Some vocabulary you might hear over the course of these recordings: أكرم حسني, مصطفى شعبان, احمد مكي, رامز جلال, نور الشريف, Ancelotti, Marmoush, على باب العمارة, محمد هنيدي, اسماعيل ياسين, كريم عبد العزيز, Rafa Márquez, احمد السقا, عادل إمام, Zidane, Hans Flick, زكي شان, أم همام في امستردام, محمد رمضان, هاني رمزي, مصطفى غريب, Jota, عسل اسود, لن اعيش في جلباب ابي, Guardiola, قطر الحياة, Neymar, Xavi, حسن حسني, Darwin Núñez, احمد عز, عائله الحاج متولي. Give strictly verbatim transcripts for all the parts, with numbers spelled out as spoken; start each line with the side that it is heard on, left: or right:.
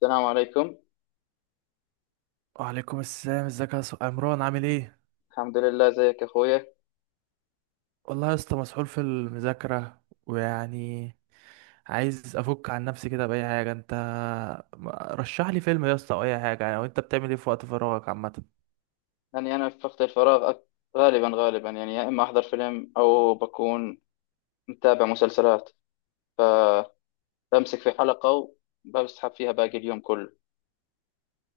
left: السلام عليكم.
right: وعليكم السلام، ازيك يا س- عمران؟ عامل ايه؟
left: الحمد لله، زيك يا أخويا.
right: والله يا اسطى مسحول في المذاكره، ويعني عايز افك عن نفسي كده باي حاجه. انت ما- رشح لي فيلم يا اسطى او اي حاجه يعني. وانت بتعمل ايه في وقت فراغك عامه؟
left: يعني أنا في وقت الفراغ أك- غالبا غالبا يعني، يا إما أحضر فيلم أو بكون متابع مسلسلات، فبمسك في حلقة وبسحب فيها باقي اليوم كله.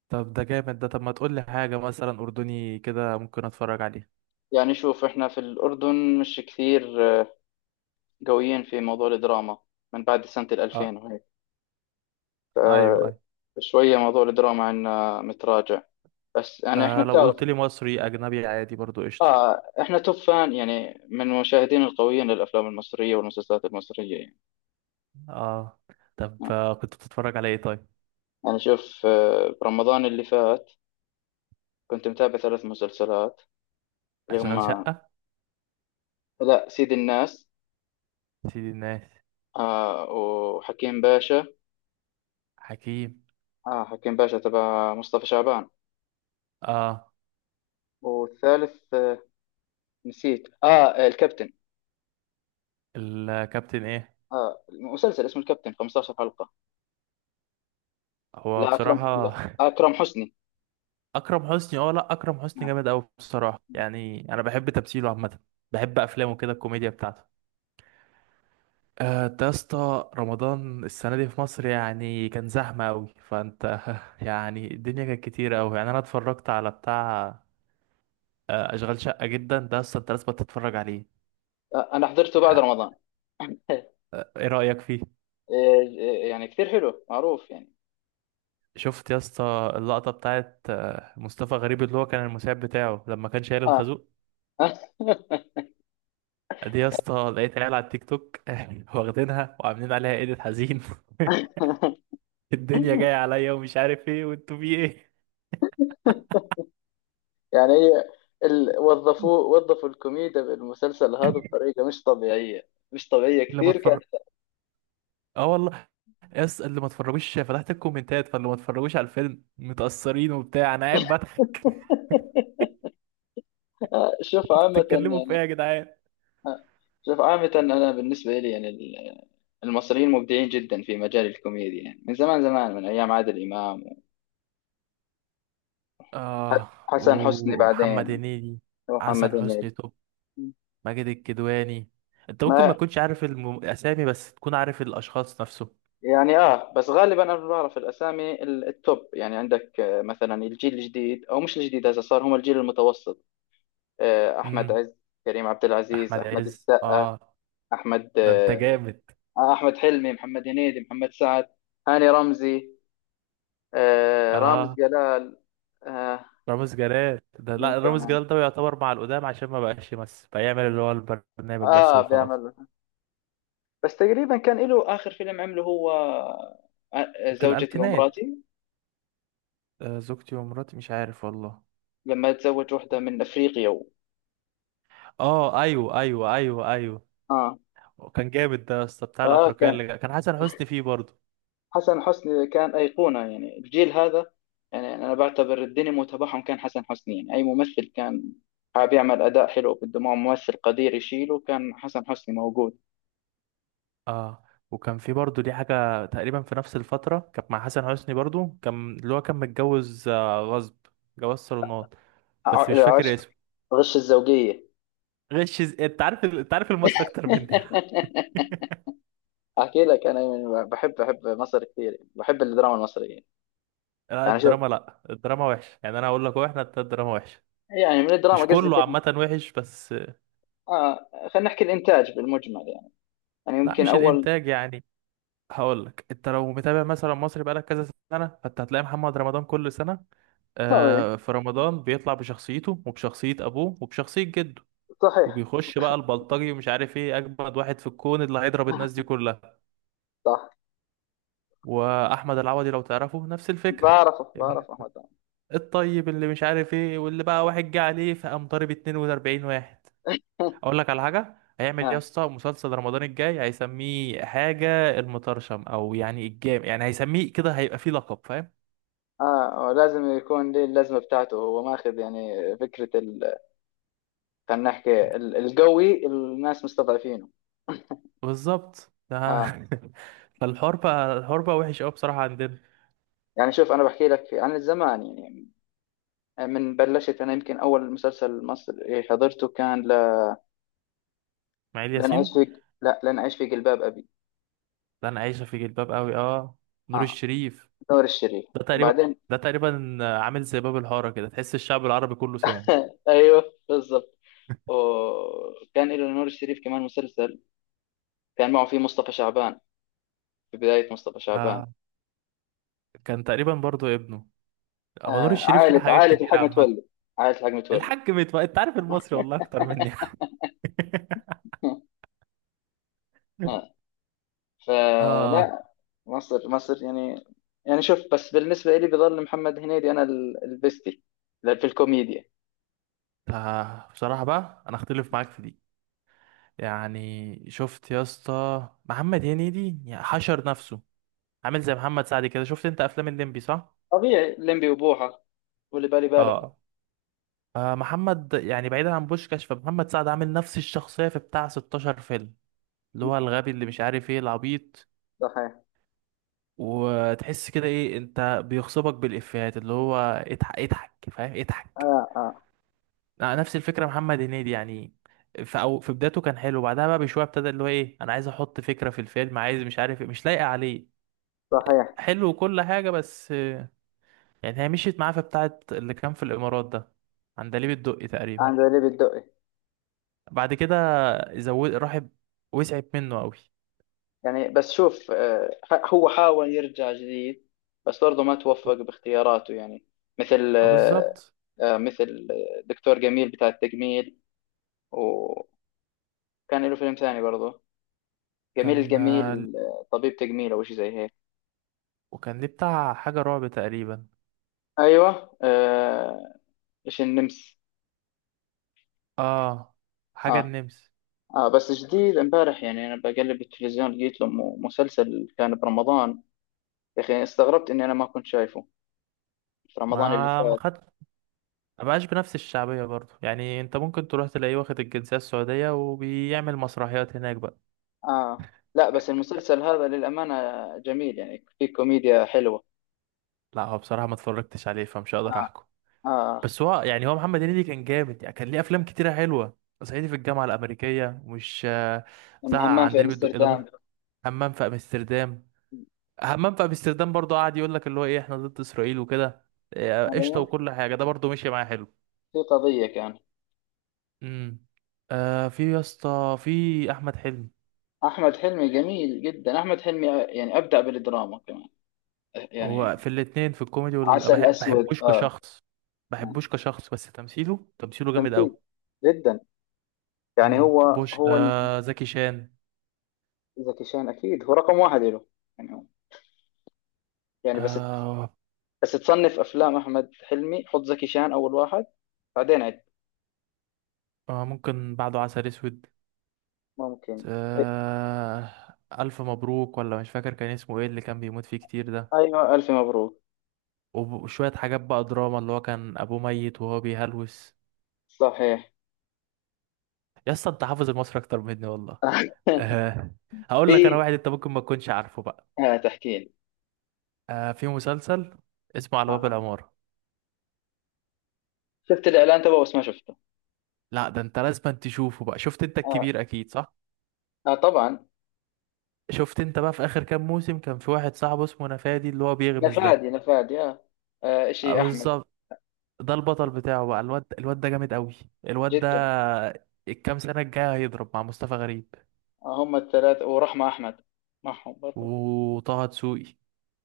right: طب ده جامد ده. طب ما تقول لي حاجه مثلا اردني كده ممكن اتفرج عليه.
left: يعني شوف، إحنا في الأردن مش كثير آه، قويين في موضوع الدراما من بعد سنة
right: اه،
left: الألفين وهيك.
right: ايوه ايوه.
left: فشوية موضوع الدراما عنا متراجع، بس يعني إحنا
right: آه لو
left: بتعرف.
right: قلت لي مصري اجنبي عادي برضو قشطه.
left: آه، إحنا توب فان يعني، من المشاهدين القويين للأفلام المصرية والمسلسلات المصرية يعني.
right: اه. طب آه، كنت بتتفرج على ايه طيب؟
left: يعني شوف، آه، برمضان اللي فات كنت متابع ثلاث مسلسلات اللي
right: اشغال
left: هم:
right: شقه.
left: لا، سيد الناس،
right: سيدي الناس.
left: آه، وحكيم باشا.
right: حكيم.
left: آه، حكيم باشا تبع مصطفى شعبان.
right: اه.
left: والثالث آه، نسيت، اه الكابتن.
right: الكابتن ايه؟
left: اه مسلسل اسمه الكابتن خمستاشر حلقة.
right: هو
left: لا اكرم،
right: بصراحة
left: لا اكرم حسني.
right: أكرم حسني. اه لأ، أكرم حسني
left: آه.
right: جامد أوي بصراحة، يعني أنا بحب تمثيله عامة. بحب أفلامه كده، الكوميديا بتاعته. آه، أنت يا اسطى رمضان السنة دي في مصر يعني كان زحمة أوي، فأنت يعني الدنيا كانت كتيرة أوي. يعني أنا اتفرجت على بتاع آه، أشغال شقة. جدا ده يا اسطى أنت لازم تتفرج عليه.
left: آه، انا حضرته بعد
right: يعني
left: رمضان. إيه،
right: آه، إيه رأيك فيه؟
left: إيه، يعني كثير حلو معروف يعني.
right: شفت يا اسطى اللقطة بتاعت آه، مصطفى غريب، اللي هو كان المساعد بتاعه لما كان شايل
left: اه.
right: الخازوق؟ دي يا اسطى لقيت عيال على التيك توك واخدينها وعاملين عليها ايديت حزين. الدنيا جاية عليا ومش عارف ايه، وانتوا في ايه؟
left: يعني هي ال... وظفوا وظفوا الكوميديا بالمسلسل هذا بطريقة مش طبيعية، مش طبيعية
right: اللي ما
left: كثير كان.
right: اتفرج. اه والله، يا اسطى اللي ما اتفرجوش فتحت الكومنتات، فاللي ما اتفرجوش على الفيلم متأثرين وبتاع، انا قاعد بضحك.
left: آه، شوف
right: انتوا
left: عامة
right: بتتكلموا في
left: يعني.
right: ايه يا جدعان؟
left: آه، شوف عامة، أنا بالنسبة لي يعني ال- المصريين مبدعين جدا في مجال الكوميديا يعني، من زمان زمان، من أيام عادل إمام
right: اه،
left: وحسن حسني،
right: ومحمد
left: بعدين
right: هنيدي.
left: ومحمد
right: حسن
left: هنيدي.
right: حسني توب. ماجد الكدواني. انت ممكن ما
left: ما
right: تكونش عارف الم... الاسامي، بس تكون عارف الاشخاص نفسه.
left: يعني آه، بس غالبا أنا بعرف الأسامي ال- التوب يعني. عندك آه، مثلا الجيل الجديد، أو مش الجديد، هسه صار هم الجيل المتوسط. آه، احمد
right: امم.
left: عز، كريم عبد العزيز،
right: احمد
left: احمد
right: عز،
left: السقا،
right: اه.
left: احمد
right: ده انت
left: آه،
right: جامد.
left: احمد حلمي، محمد هنيدي، محمد سعد، هاني رمزي، آه، رامز
right: اه.
left: جلال. آه،
right: رامز جلال ده،
left: مين
right: لا رامز
left: كمان.
right: جلال ده يعتبر مع القدام، عشان ما بقاش يمثل، فيعمل اللي هو البرنامج بس
left: اه،
right: وخلاص.
left: بيعمل، بس تقريبا كان له اخر فيلم عمله هو آه،
right: في
left: زوجتي
right: الألفينات.
left: ومراتي،
right: آه زوجتي ومراتي، مش عارف والله.
left: لما تزوج واحده من افريقيا و...
right: اه ايوه ايوه ايوه ايوه.
left: اه.
right: كان جامد ده يا اسطى، بتاع
left: اه،
right: الافريقيه
left: كان
right: اللي جا- كان حسن حسني فيه برضه.
left: حسن حسني كان أيقونة يعني الجيل هذا. يعني أنا بعتبر الدينامو تبعهم كان حسن حسني. يعني أي ممثل كان حاب يعمل أداء حلو، بده معه ممثل قدير يشيله، كان حسن حسني موجود.
right: اه. وكان في برضه دي حاجه تقريبا في نفس الفتره كانت مع حسن حسني برضه، كان اللي هو كان متجوز آه، غصب، جواز صالونات،
left: ع-
right: بس مش فاكر
left: العشق،
right: اسمه.
left: غش الزوجية.
right: غش ز- انت عارف ال- انت عارف المصري اكتر مني.
left: أحكي لك، أنا يعني بحب، بحب مصر كثير، بحب الدراما المصرية.
right: لا
left: يعني شوف،
right: الدراما، لا الدراما وحشة. يعني انا هقول لك، هو احنا التلات دراما وحشة.
left: يعني من الدراما
right: مش
left: قصدي
right: كله
left: فيلم.
right: عامة وحش بس.
left: آه، خلينا نحكي الإنتاج بالمجمل يعني. يعني
right: لا
left: يمكن
right: مش
left: أول،
right: الانتاج يعني. هقول لك، انت لو متابع مثلا مصري بقالك كذا سنة، فانت هتلاقي محمد رمضان كل سنة
left: صحيح،
right: آه في رمضان بيطلع بشخصيته وبشخصية ابوه وبشخصية جده،
left: صحيح.
right: وبيخش بقى البلطجي ومش عارف ايه، اجمد واحد في الكون اللي هيضرب الناس دي كلها.
left: صح.
right: واحمد العوضي لو تعرفه، نفس الفكرة.
left: بعرفه،
right: ابن
left: بعرفه، أحمد عمرو.
right: الطيب اللي مش عارف ايه، واللي بقى واحد جه عليه فقام ضارب اتنين واربعين واحد. اقول لك على حاجه، هيعمل إيه يا
left: آه.
right: اسطى؟ مسلسل رمضان الجاي هيسميه حاجه المطرشم او يعني الجام، يعني هيسميه كده، هيبقى فيه لقب، فاهم؟
left: اه آه، لازم يكون ليه اللازمه بتاعته. هو ماخذ يعني فكره ال... خلينا نحكي ال- القوي الناس مستضعفينه.
right: بالظبط ده.
left: اه.
right: فالحوار بقى، الحوار بقى وحش قوي بصراحه عندنا.
left: يعني شوف، انا بحكي لك عن الزمان يعني. من بلشت انا، يمكن اول مسلسل مصري حضرته كان ل...
right: اسماعيل
left: لن اعيش
right: ياسين.
left: في لا لن اعيش في جلباب ابي.
right: ده انا عايشه في جلباب قوي، اه. نور
left: اه،
right: الشريف.
left: نور الشريف.
right: ده تقريبا،
left: وبعدين،
right: ده تقريبا عامل زي باب الحاره كده، تحس الشعب العربي كله سمعه.
left: ايوه بالضبط. وكان له نور الشريف كمان مسلسل كان معه فيه مصطفى شعبان، في بدايه مصطفى شعبان.
right: آه، كان تقريبا برضو ابنه. هو نور
left: آه،
right: الشريف ليه
left: عائله،
right: حاجات
left: عائله
right: كتير
left: الحاج
right: عامه.
left: متولي. عائله الحاج متولي.
right: الحاج متولي. انت عارف المصري والله اكتر مني. اه.
left: فلا، مصر، مصر يعني. يعني شوف، بس بالنسبة لي بظل محمد هنيدي أنا ال- البستي في الكوميديا.
right: آه بصراحة بقى، أنا أختلف معاك في دي. يعني شفت يا اسطى محمد هنيدي، يعني حشر نفسه، عامل زي محمد سعد كده. شفت أنت أفلام الليمبي، صح؟
left: طبيعي، ليمبي وبوحة واللي بالي بالك.
right: آه. آه محمد، يعني بعيدا عن بوشكاش، فمحمد سعد عامل نفس الشخصية في بتاع ستاشر فيلم، اللي هو الغبي اللي مش عارف إيه، العبيط.
left: صحيح.
right: وتحس كده، إيه أنت بيغصبك بالإفيهات، اللي هو اضحك، اضحك، فاهم، اضحك.
left: آه، آه.
right: نفس الفكره محمد هنيدي، يعني في أو في بدايته كان حلو، بعدها بقى بشويه ابتدى اللي هو ايه، انا عايز احط فكره في الفيلم، عايز مش عارف إيه، مش لايقه عليه.
left: صحيح.
right: حلو وكل حاجه، بس آه، يعني هي مشيت معاه في بتاعه اللي كان في الامارات ده، عندليب الدقي تقريبا.
left: عند ليبي الدقي.
right: بعد كده زود، راح وسعت منه قوي.
left: يعني بس شوف آه، ح- هو حاول يرجع جديد، بس برضه ما توفق باختياراته يعني. مثل
right: اه
left: آه،
right: بالظبط.
left: آه مثل دكتور جميل بتاع التجميل. وكان له فيلم ثاني برضه، جميل
right: كان آه،
left: الجميل. آه، طبيب تجميل أو شيء زي هيك.
right: وكان ليه بتاع حاجة رعب تقريبا.
left: ايوه آه. ايش النمس.
right: اه حاجة
left: اه.
right: النمس.
left: اه، بس جديد امبارح، يعني انا بقلب التلفزيون لقيت له م- مسلسل كان برمضان. يا اخي استغربت اني انا ما كنت شايفه في رمضان اللي
right: ما ما
left: فات.
right: خدش، ما بقاش بنفس الشعبية برضه. يعني انت ممكن تروح تلاقيه واخد الجنسية السعودية، وبيعمل مسرحيات هناك بقى.
left: اه. لا بس المسلسل هذا للامانه جميل، يعني في كوميديا حلوه.
right: لا هو بصراحة ما اتفرجتش عليه، فمش هقدر
left: اه.
right: احكم.
left: اه.
right: بس هو يعني، هو محمد هنيدي كان جامد، يعني كان ليه افلام كتيرة حلوة. صعيدي في الجامعة الأمريكية مش آه،
left: أم
right: بتاع
left: همام في
right: عندليب الدق دبر.
left: امستردام.
right: همام في امستردام. همام في امستردام برضه قعد يقول لك اللي هو ايه، احنا ضد اسرائيل وكده. آه، قشطة
left: ايوه،
right: وكل حاجة، ده برضه مشي معاه حلو.
left: في قضيه كان.
right: امم. آه في يا اسطى في احمد حلمي.
left: احمد حلمي جميل جدا، احمد حلمي يعني ابدع بالدراما كمان يعني.
right: هو في الاتنين، في الكوميدي وال...
left: عسل
right: بحب
left: اسود
right: بحبوش
left: اه.
right: كشخص.
left: آه.
right: بحبوش كشخص، بس تمثيله، تمثيله جامد
left: تمثيل
right: قوي.
left: جدا. يعني
right: امم
left: هو،
right: بوش
left: هو ال-
right: آه زكي شان.
left: زكي شان اكيد هو رقم واحد له. يعني هو، يعني بس ت-
right: آه.
left: بس تصنف افلام احمد حلمي، حط زكي شان اول واحد بعدين عد.
right: آه ممكن بعده عسل اسود.
left: ممكن.
right: آه. الف مبروك، ولا مش فاكر كان اسمه ايه اللي كان بيموت فيه كتير ده.
left: ايوه الف مبروك.
right: وب- وشوية حاجات بقى دراما، اللي هو كان ابوه ميت وهو بيهلوس.
left: صحيح.
right: يا اسطى انت حافظ المصري اكتر مني والله. آه. هقول لك انا
left: في،
right: واحد انت ممكن ما تكونش عارفه بقى.
left: آه، تحكي لي.
right: آه في مسلسل اسمه على باب
left: آه.
right: العمارة.
left: شفت الاعلان تبعه بس ما شفته.
right: لا ده انت لازم تشوفه بقى. شفت انت
left: آه.
right: الكبير اكيد، صح؟
left: آه، طبعا.
right: شفت انت بقى في اخر كام موسم، كان في واحد صاحبه اسمه نفادي، اللي هو بيغمز ده.
left: نفادي، نفادي آه. آه،
right: اه
left: شيء احمد.
right: بالظبط. ده البطل بتاعه بقى، الواد الواد ده جامد قوي. الواد ده،
left: جدا.
right: الكام سنة الجاية هيضرب مع مصطفى غريب.
left: آه، هم الثلاثه ورحمه احمد معهم برضه.
right: وطه دسوقي.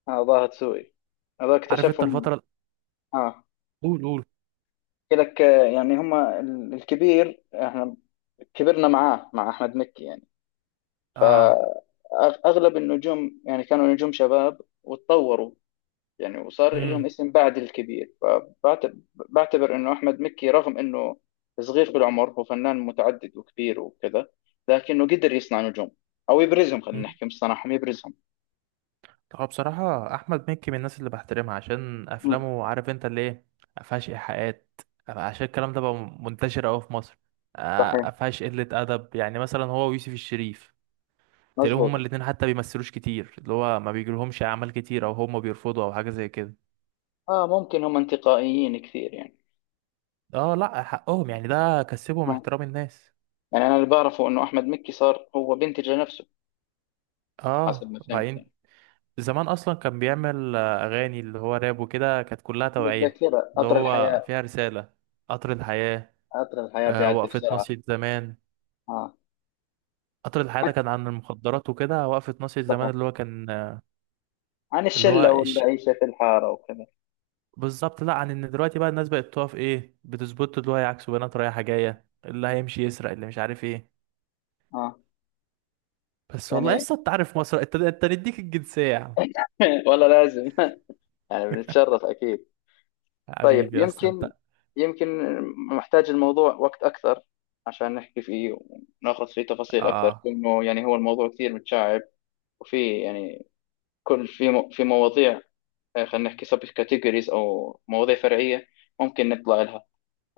left: آه، ظاهر سوقي. هذا
right: عارف انت
left: اكتشفهم.
right: الفترة؟
left: آه،
right: قول قول.
left: احكي لك. آه، يعني هما ال- الكبير. احنا كبرنا معاه مع احمد مكي يعني.
right: اه.
left: فاغلب النجوم يعني كانوا نجوم شباب وتطوروا يعني، وصار لهم
right: امم.
left: اسم بعد الكبير. فبعتبر انه احمد مكي رغم انه صغير في العمر، هو فنان متعدد وكبير وكذا، لكنه قدر يصنع نجوم، او يبرزهم. خلينا
right: امم.
left: نحكي مش صنعهم، يبرزهم.
right: هو بصراحة أحمد مكي من الناس اللي بحترمها عشان
left: مم،
right: أفلامه، عارف أنت اللي إيه، مفيهاش إيحاءات. عشان الكلام ده بقى منتشر أوي في مصر. آه،
left: صحيح،
right: مفيهاش قلة أدب، يعني مثلا هو ويوسف الشريف، تلاقيهم
left: مزبوط.
right: هما الاتنين حتى بيمثلوش كتير، اللي هو ما بيجيلهمش أعمال كتير، أو هما بيرفضوا أو حاجة زي كده.
left: اه، ممكن هم انتقائيين كثير يعني.
right: اه لأ، حقهم، يعني ده كسبهم
left: مم.
right: احترام الناس.
left: يعني انا اللي بعرفه انه احمد مكي صار هو بينتج لنفسه، حسب
right: اه
left: ما فهمت يعني.
right: بعدين زمان أصلا كان بيعمل آه، أغاني اللي هو راب وكده، كانت كلها
left: من
right: توعية.
left: الذاكرة،
right: اللي
left: قطر
right: هو
left: الحياة.
right: فيها رسالة. قطر الحياة.
left: قطر الحياة
right: آه،
left: بيعدي
right: وقفة
left: بسرعة.
right: ناصية زمان.
left: اه.
right: قطر الحياة ده
left: حتى،
right: كان عن المخدرات وكده، وقفة ناصية زمان
left: صحيح.
right: اللي هو كان آه،
left: عن
right: اللي هو
left: الشلة
right: إش...
left: والعيشة في الحارة وكذا.
right: بالظبط. لا عن ان دلوقتي بقى الناس بقت تقف ايه، بتظبط اللي هو يعكسوا بنات رايحة جاية، اللي هيمشي يسرق، اللي مش عارف ايه.
left: اه
right: بس والله
left: يعني،
right: لسه انت عارف مصر، انت انت نديك الجنسية يا عم.
left: والله لازم. يعني بنتشرف أكيد. طيب
right: حبيبي اصلا
left: يمكن،
right: انت.
left: يمكن، محتاج الموضوع وقت أكثر عشان نحكي فيه وناخذ فيه تفاصيل أكثر،
right: اه.
left: لأنه يعني هو الموضوع كثير متشعب. وفي يعني، كل في مو- في مواضيع، آه، خلينا نحكي سب كاتيجوريز أو مواضيع فرعية، ممكن نطلع لها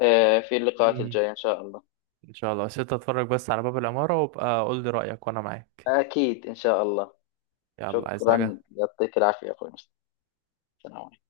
left: آه، في اللقاءات
right: مم.
left: الجاية إن شاء الله.
right: ان شاء الله، بس انت اتفرج بس على باب العمارة وابقى قول لي رأيك وانا معاك.
left: أكيد إن شاء الله.
right: يلا عايز
left: شكرا،
right: حاجة؟
left: يعطيك العافية يا أخوي مصطفى.